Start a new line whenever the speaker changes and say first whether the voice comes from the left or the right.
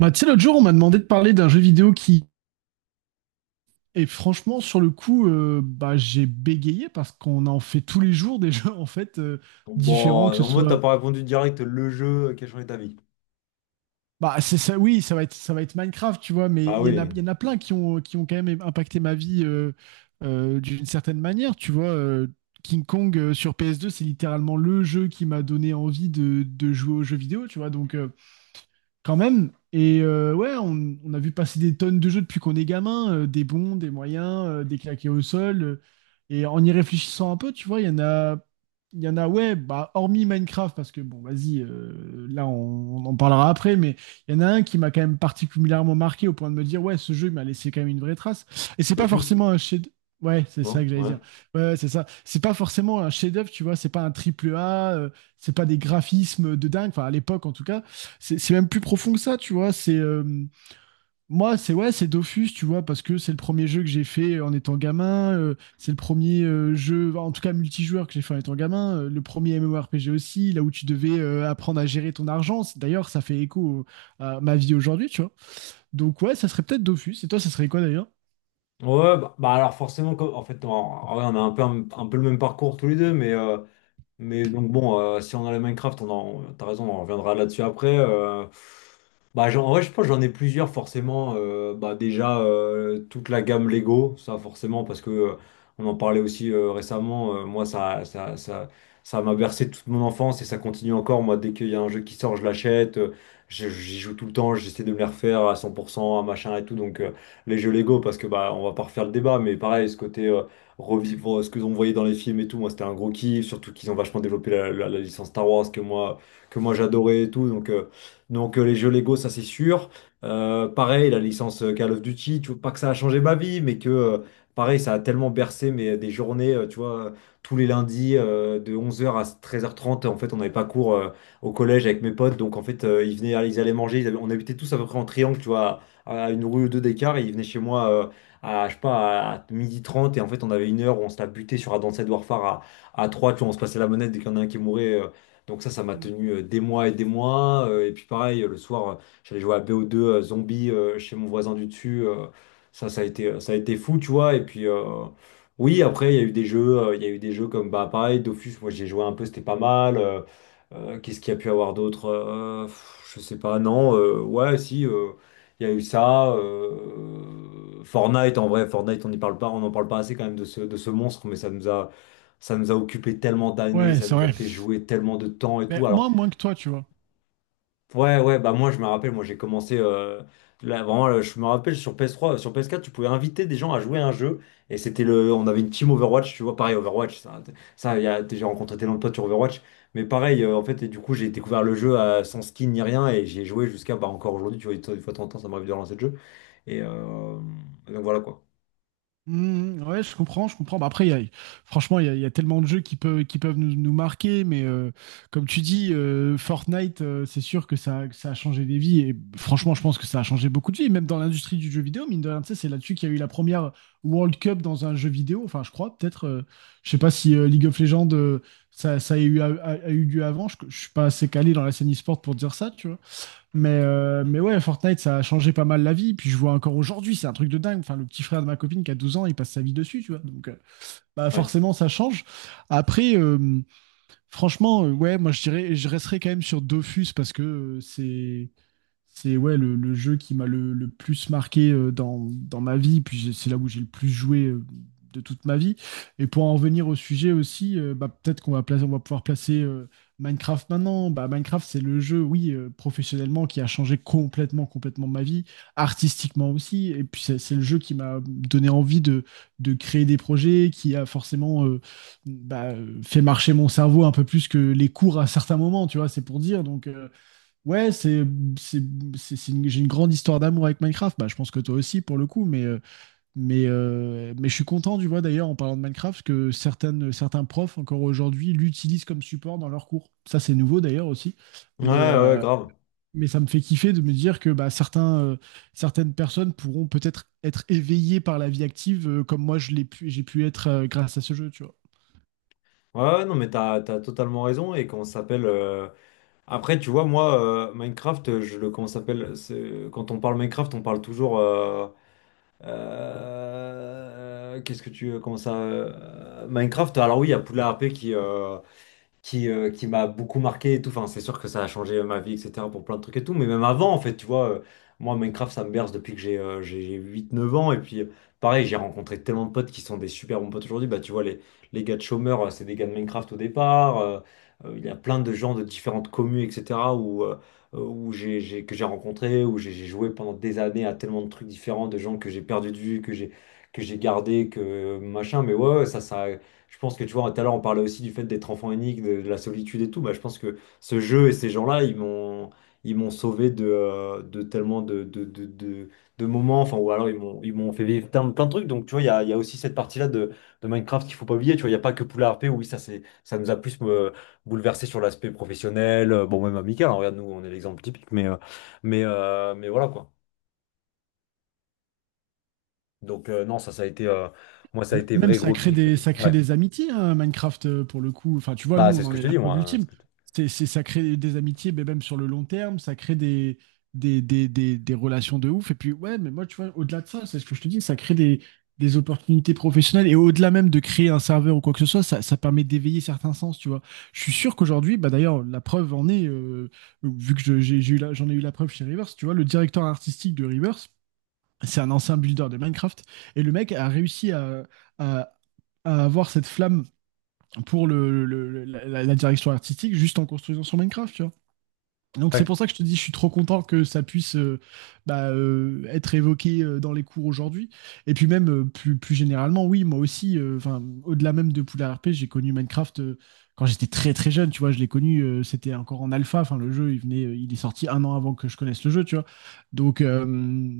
right: Bah, tu sais, l'autre jour, on m'a demandé de parler d'un jeu vidéo qui et franchement, sur le coup, bah, j'ai bégayé parce qu'on en fait tous les jours des jeux en fait
left: Bon,
right: différents, que ce
left: en mode, t'as
right: soit.
left: pas répondu direct le jeu qui a changé ta vie.
right: Bah, c'est ça, oui, ça va être Minecraft, tu vois, mais
left: Bah
right: il y en a,
left: oui,
right: il y en a plein qui ont quand même impacté ma vie d'une certaine manière, tu vois. King Kong sur PS2, c'est littéralement le jeu qui m'a donné envie de jouer aux jeux vidéo, tu vois. Donc, quand même. Et ouais, on a vu passer des tonnes de jeux depuis qu'on est gamin, des bons, des moyens, des claqués au sol. Et en y réfléchissant un peu, tu vois, il y en a, il y en a, ouais, bah, hormis Minecraft, parce que bon, vas-y, là, on en parlera après, mais il y en a un qui m'a quand même particulièrement marqué au point de me dire, ouais, ce jeu, il m'a laissé quand même une vraie trace. Et c'est pas
left: Dofus,
right: forcément un chef. Ouais, c'est ça que
left: non?
right: j'allais
left: Ouais.
right: dire. Ouais, ouais, c'est ça. C'est pas forcément un chef-d'œuvre, tu vois, c'est pas un triple A, c'est pas des graphismes de dingue, enfin, à l'époque, en tout cas c'est même plus profond que ça, tu vois. C'est Moi, c'est ouais, c'est Dofus, tu vois, parce que c'est le premier jeu que j'ai fait en étant gamin. C'est le premier jeu, enfin, en tout cas multijoueur que j'ai fait en étant gamin. Le premier MMORPG aussi, là où tu devais apprendre à gérer ton argent. D'ailleurs, ça fait écho à ma vie aujourd'hui, tu vois. Donc ouais, ça serait peut-être Dofus. Et toi, ça serait quoi d'ailleurs?
left: Ouais, bah alors forcément, en fait, en vrai, on a un peu, un peu le même parcours tous les deux. Mais donc bon, si on a les Minecraft, t'as raison, on reviendra là-dessus après. En vrai, je pense que j'en ai plusieurs forcément. Bah, déjà, toute la gamme Lego, ça forcément, parce que on en parlait aussi récemment. Moi, ça m'a bercé toute mon enfance et ça continue encore. Moi, dès qu'il y a un jeu qui sort, je l'achète. J'y joue tout le temps, j'essaie de me les refaire à 100%, à machin et tout. Donc, les jeux Lego, parce que bah, on va pas refaire le débat, mais pareil, ce côté. Revivre bon, ce que on voyait dans les films et tout. Moi, c'était un gros kiff, surtout qu'ils ont vachement développé la licence Star Wars que moi j'adorais et tout. Donc, les jeux Lego, ça c'est sûr. Pareil, la licence Call of Duty, tu vois, pas que ça a changé ma vie, mais que pareil, ça a tellement bercé des journées, tu vois, tous les lundis de 11 h à 13 h 30. En fait, on n'avait pas cours au collège avec mes potes, donc en fait, ils allaient manger. On habitait tous à peu près en triangle, tu vois, à une rue ou deux d'écart, et ils venaient chez moi. Je sais pas, à midi 30 et en fait on avait une heure où on se la butait sur Advanced Warfare à 3, tu vois, on se passait la manette dès qu'il y en a un qui mourait. Donc ça m'a tenu des mois et des mois. Et puis pareil, le soir, j'allais jouer à BO2 zombie chez mon voisin du dessus. Ça, ça a été fou, tu vois. Et puis oui, après, il y a eu des jeux comme bah pareil, Dofus, moi j'ai joué un peu, c'était pas mal. Qu'est-ce qu'il y a pu avoir d'autre? Pff, je sais pas, non, ouais, si. Il y a eu ça. Fortnite, en vrai, Fortnite, on n'y parle pas, on n'en parle pas assez quand même de ce monstre, mais ça nous a occupé tellement d'années,
right: Ouais,
left: ça
right: c'est
left: nous a
right: vrai.
left: fait jouer tellement de temps et
right: Mais
left: tout. Alors,
right: moi, moins que toi, tu vois.
left: ouais, ouais, bah moi, je me rappelle, moi, j'ai commencé, là, vraiment, là, je me rappelle sur PS3, sur PS4, tu pouvais inviter des gens à jouer à un jeu, et on avait une team Overwatch, tu vois, pareil, Overwatch, ça, il y a- j'ai rencontré tellement de potes sur Overwatch, mais pareil, en fait, et du coup, j'ai découvert le jeu sans skin ni rien, et j'ai joué jusqu'à, bah, encore aujourd'hui, tu vois, une fois de temps en temps, ça m'arrive de relancer le jeu. Et euh, et donc voilà quoi.
right: Mhm, ouais, je comprends, je comprends. Bah, après, franchement, il y a tellement de jeux qui peuvent nous marquer, mais comme tu dis, Fortnite, c'est sûr que que ça a changé des vies. Et franchement, je pense que ça a changé beaucoup de vies, même dans l'industrie du jeu vidéo. Mine de rien, tu sais, c'est là-dessus qu'il y a eu la première World Cup dans un jeu vidéo. Enfin, je crois, peut-être. Je sais pas si League of Legends, ça a eu, a eu lieu avant. Je suis pas assez calé dans la scène e-sport pour dire ça, tu vois. Mais ouais, Fortnite, ça a changé pas mal la vie. Puis je vois encore aujourd'hui, c'est un truc de dingue. Enfin, le petit frère de ma copine qui a 12 ans, il passe sa vie dessus, tu vois. Donc, bah
left: Ouais.
right: forcément, ça change. Après, franchement, ouais, moi, je dirais, je resterai quand même sur Dofus parce que c'est ouais, le jeu qui m'a le plus marqué dans ma vie, puis c'est là où j'ai le plus joué de toute ma vie. Et pour en revenir au sujet aussi, bah, peut-être qu'on va pouvoir placer Minecraft maintenant. Bah, Minecraft, c'est le jeu, oui, professionnellement, qui a changé complètement, complètement ma vie, artistiquement aussi. Et puis c'est le jeu qui m'a donné envie de créer des projets, qui a forcément fait marcher mon cerveau un peu plus que les cours à certains moments, tu vois, c'est pour dire. Donc. Ouais, c'est, j'ai une grande histoire d'amour avec Minecraft. Bah, je pense que toi aussi pour le coup, mais je suis content, tu vois, d'ailleurs, en parlant de Minecraft, que certains profs encore aujourd'hui l'utilisent comme support dans leurs cours. Ça, c'est nouveau d'ailleurs aussi. Mais,
left: Ouais, ouais,
right: euh,
left: grave.
right: mais ça me fait kiffer de me dire que bah, certaines personnes pourront peut-être être éveillées par la vie active, comme moi je l'ai pu, j'ai pu être grâce à ce jeu, tu vois.
left: Ouais, ouais, non, mais t'as totalement raison. Et comment ça s'appelle Après, tu vois, moi, Minecraft, je le. Comment ça s'appelle quand on parle Minecraft, on parle toujours. Qu'est-ce que tu. Comment ça Minecraft, alors oui, il y a Poudlard R P qui m'a beaucoup marqué et tout. Enfin, c'est sûr que ça a changé ma vie, etc. pour plein de trucs et tout. Mais même avant, en fait, tu vois, moi, Minecraft, ça me berce depuis que j'ai huit neuf ans. Et puis, pareil, j'ai rencontré tellement de potes qui sont des super bons potes aujourd'hui. Bah, tu vois, les gars de chômeurs, c'est des gars de Minecraft au départ. Il y a plein de gens de différentes communes, etc. où, où j'ai- que j'ai rencontré, où j'ai joué pendant des années à tellement de trucs différents, de gens que j'ai perdu de vue, que j'ai gardé, que machin. Mais ouais, ouais, ça, ça. Je pense que tu vois, tout à l'heure on parlait aussi du fait d'être enfant unique, de la solitude et tout. Bah, je pense que ce jeu et ces gens-là, ils m'ont sauvé de tellement de moments, enfin, ou alors ils m'ont fait vivre plein de trucs. Donc tu vois, il y a aussi cette partie-là de Minecraft qu'il faut pas oublier. Tu vois, il n'y a pas que Poula RP, oui, ça, ça nous a plus bouleversé sur l'aspect professionnel, bon, même amical, hein. Regarde, nous, on est l'exemple typique, mais voilà quoi. Donc non, ça, moi, ça a été
right: Même
left: vrai
right: ça
left: gros
right: crée
left: kiff et
right: des,
left: tout.
right: ça crée
left: Ouais,
right: des amitiés, hein, Minecraft, pour le coup. Enfin, tu vois, nous,
left: bah, c'est
right: on
left: ce
right: en
left: que je
right: est
left: te
right: la
left: dis,
right: preuve
left: moi, hein, ce
right: ultime.
left: que je te-
right: Ça crée des amitiés, mais même sur le long terme, ça crée des relations de ouf. Et puis, ouais, mais moi, tu vois, au-delà de ça, c'est ce que je te dis, ça crée des opportunités professionnelles. Et au-delà même de créer un serveur ou quoi que ce soit, ça permet d'éveiller certains sens, tu vois. Je suis sûr qu'aujourd'hui, bah d'ailleurs, la preuve en est, vu que j'en ai eu la preuve chez Rivers, tu vois, le directeur artistique de Rivers, c'est un ancien builder de Minecraft. Et le mec a réussi à, à avoir cette flamme pour la direction artistique juste en construisant sur Minecraft, tu vois. Donc c'est
left: ouais.
right: pour ça que je te dis, je suis trop content que ça puisse être évoqué dans les cours aujourd'hui. Et puis même plus généralement, oui, moi aussi, enfin, au-delà même de Poudlard r p j'ai connu Minecraft quand j'étais très très jeune, tu vois, je l'ai connu, c'était encore en alpha, enfin le jeu, il est sorti un an avant que je connaisse le jeu, tu vois. Donc, euh,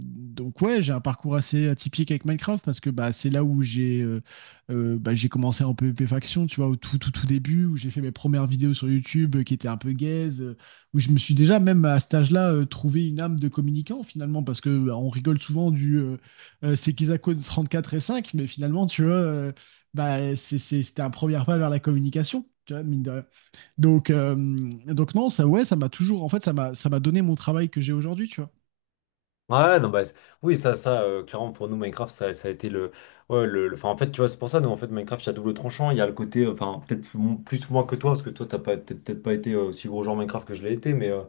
right: donc ouais, j'ai un parcours assez atypique avec Minecraft parce que bah, c'est là où j'ai bah, j'ai commencé en PvP faction, tu vois, au tout tout tout début, où j'ai fait mes premières vidéos sur YouTube qui étaient un peu gaze. Où je me suis déjà, même à cet âge-là, trouvé une âme de communicant, finalement, parce que bah, on rigole souvent du c'est qu'ils à cause 34 et 5, mais finalement, tu vois, bah, c'était un premier pas vers la communication, tu vois, mine de rien. Donc, euh, donc non, ça, ouais, ça m'a toujours, en fait, ça m'a donné mon travail que j'ai aujourd'hui, tu vois.
left: Ouais, non, bah, oui, ça, clairement, pour nous, Minecraft, ça a été le, ouais, enfin, en fait, tu vois, c'est pour ça, nous, en fait, Minecraft, il y a double tranchant, il y a le côté, enfin, plus ou moins que toi, parce que toi, t'as pas, peut-être pas été aussi gros joueur Minecraft que je l'ai été, mais, euh,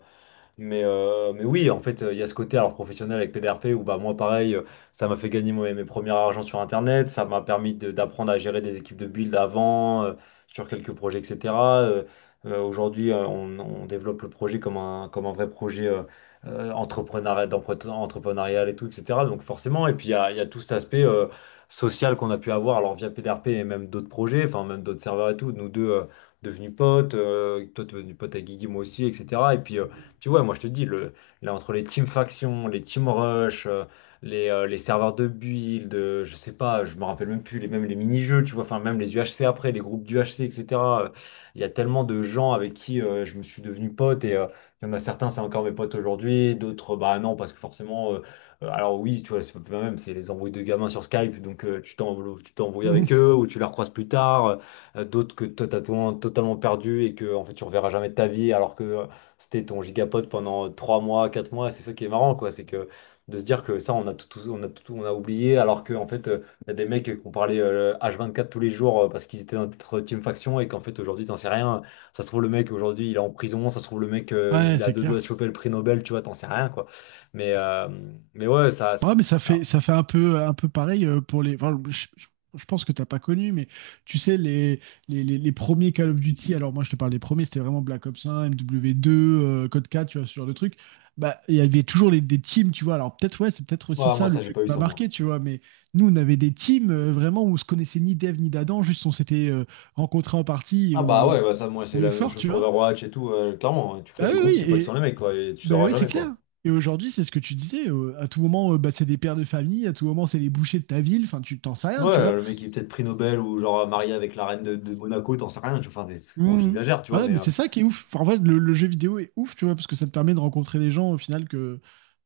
left: mais, euh, mais oui, en fait, il y a ce côté alors professionnel avec PDRP où bah, moi, pareil, ça m'a fait gagner mes premiers argent sur Internet, ça m'a permis d'apprendre à gérer des équipes de build avant, sur quelques projets, etc. Euh, Aujourd'hui, on développe le projet comme un vrai projet entrepreneurial, entrepreneurial et tout, etc. Donc forcément, et puis il y a tout cet aspect social qu'on a pu avoir alors via PDRP et même d'autres projets, enfin même d'autres serveurs et tout, nous deux devenus potes, toi t'es devenu pote avec Guigui, moi aussi, etc. Et puis puis ouais, moi je te dis, là entre les team factions, les team rush, les serveurs de build, je sais pas, je me rappelle même plus, même les mini-jeux, tu vois, enfin même les UHC après, les groupes d'UHC, etc. euh, Il y a tellement de gens avec qui je me suis devenu pote et il y en a certains, c'est encore mes potes aujourd'hui, d'autres, bah non, parce que forcément, alors oui, tu vois, c'est pas même, c'est les embrouilles de gamins sur Skype, donc tu t'embrouilles avec eux ou tu les recroises plus tard. D'autres que toi t'as totalement totalement perdu et que en fait tu reverras jamais de ta vie alors que c'était ton gigapod pendant 3 mois, 4 mois. C'est ça qui est marrant, quoi. C'est que de se dire que ça, on a tout, on a oublié, alors qu'en fait, il y a des mecs qu'on parlait H24 tous les jours parce qu'ils étaient dans notre team faction et qu'en fait, aujourd'hui, t'en sais rien. Ça se trouve, le mec, aujourd'hui, il est en prison. Ça se trouve, le mec,
right: Ouais,
left: il a
right: c'est
left: deux doigts
right: clair.
left: de choper le prix Nobel, tu vois, t'en sais rien, quoi. Mais, euh, mais ouais,
right: Ouais, mais ça fait,
left: alors,
right: ça fait un peu pareil pour les. Enfin, je pense que t'as pas connu, mais tu sais, les premiers Call of Duty, alors moi je te parle des premiers, c'était vraiment Black Ops 1, MW2, Code 4, tu vois, ce genre de truc. Bah, il y avait toujours des teams, tu vois. Alors peut-être, ouais, c'est peut-être aussi
left: ouais, moi,
right: ça le
left: ça, j'ai
right: jeu qui
left: pas eu
right: m'a
left: ça, moi.
right: marqué, tu vois, mais nous, on avait des teams vraiment où on se connaissait ni d'Eve ni d'Adam, juste on s'était rencontrés en partie et
left: Ah bah
right: on
left: ouais, bah ça
right: s'était
left: moi c'est
right: trouvés
left: la même
right: forts,
left: chose
right: tu
left: sur
right: vois.
left: Overwatch et tout, clairement, hein. Tu crées
right: Bah
left: des groupes,
right: oui,
left: c'est pas que sur
right: oui,
left: les mecs quoi, et tu
right: ben
left: sauras
right: oui, c'est
left: jamais
right: clair.
left: quoi.
right: Et aujourd'hui, c'est ce que tu disais. À tout moment, bah, c'est des pères de famille. À tout moment, c'est les bouchers de ta ville. Enfin, tu t'en sais rien, tu
left: Ouais,
right: vois.
left: le mec qui est peut-être prix Nobel ou genre marié avec la reine de Monaco, t'en sais rien. Tu vois, enfin, bon,
right: Mhm.
left: j'exagère, tu vois,
right: Voilà,
left: mais
right: mais c'est ça qui est ouf. Enfin, en vrai, le jeu vidéo est ouf, tu vois, parce que ça te permet de rencontrer des gens au final que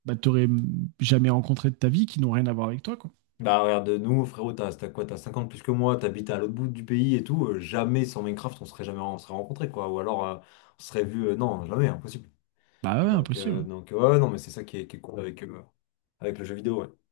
right: bah, t'aurais jamais rencontré de ta vie, qui n'ont rien à voir avec toi, quoi.
left: bah regarde, nous, frérot, t'as quoi, t'as 50 plus que moi, t'habites à l'autre bout du pays et tout. Jamais sans Minecraft, on serait jamais on serait rencontrés, quoi. Ou alors, on serait vu, non, jamais, impossible.
right: Bah ouais,
left: Donc,
right: impossible.
left: ouais, non, mais c'est ça qui est, cool avec le jeu vidéo, ouais.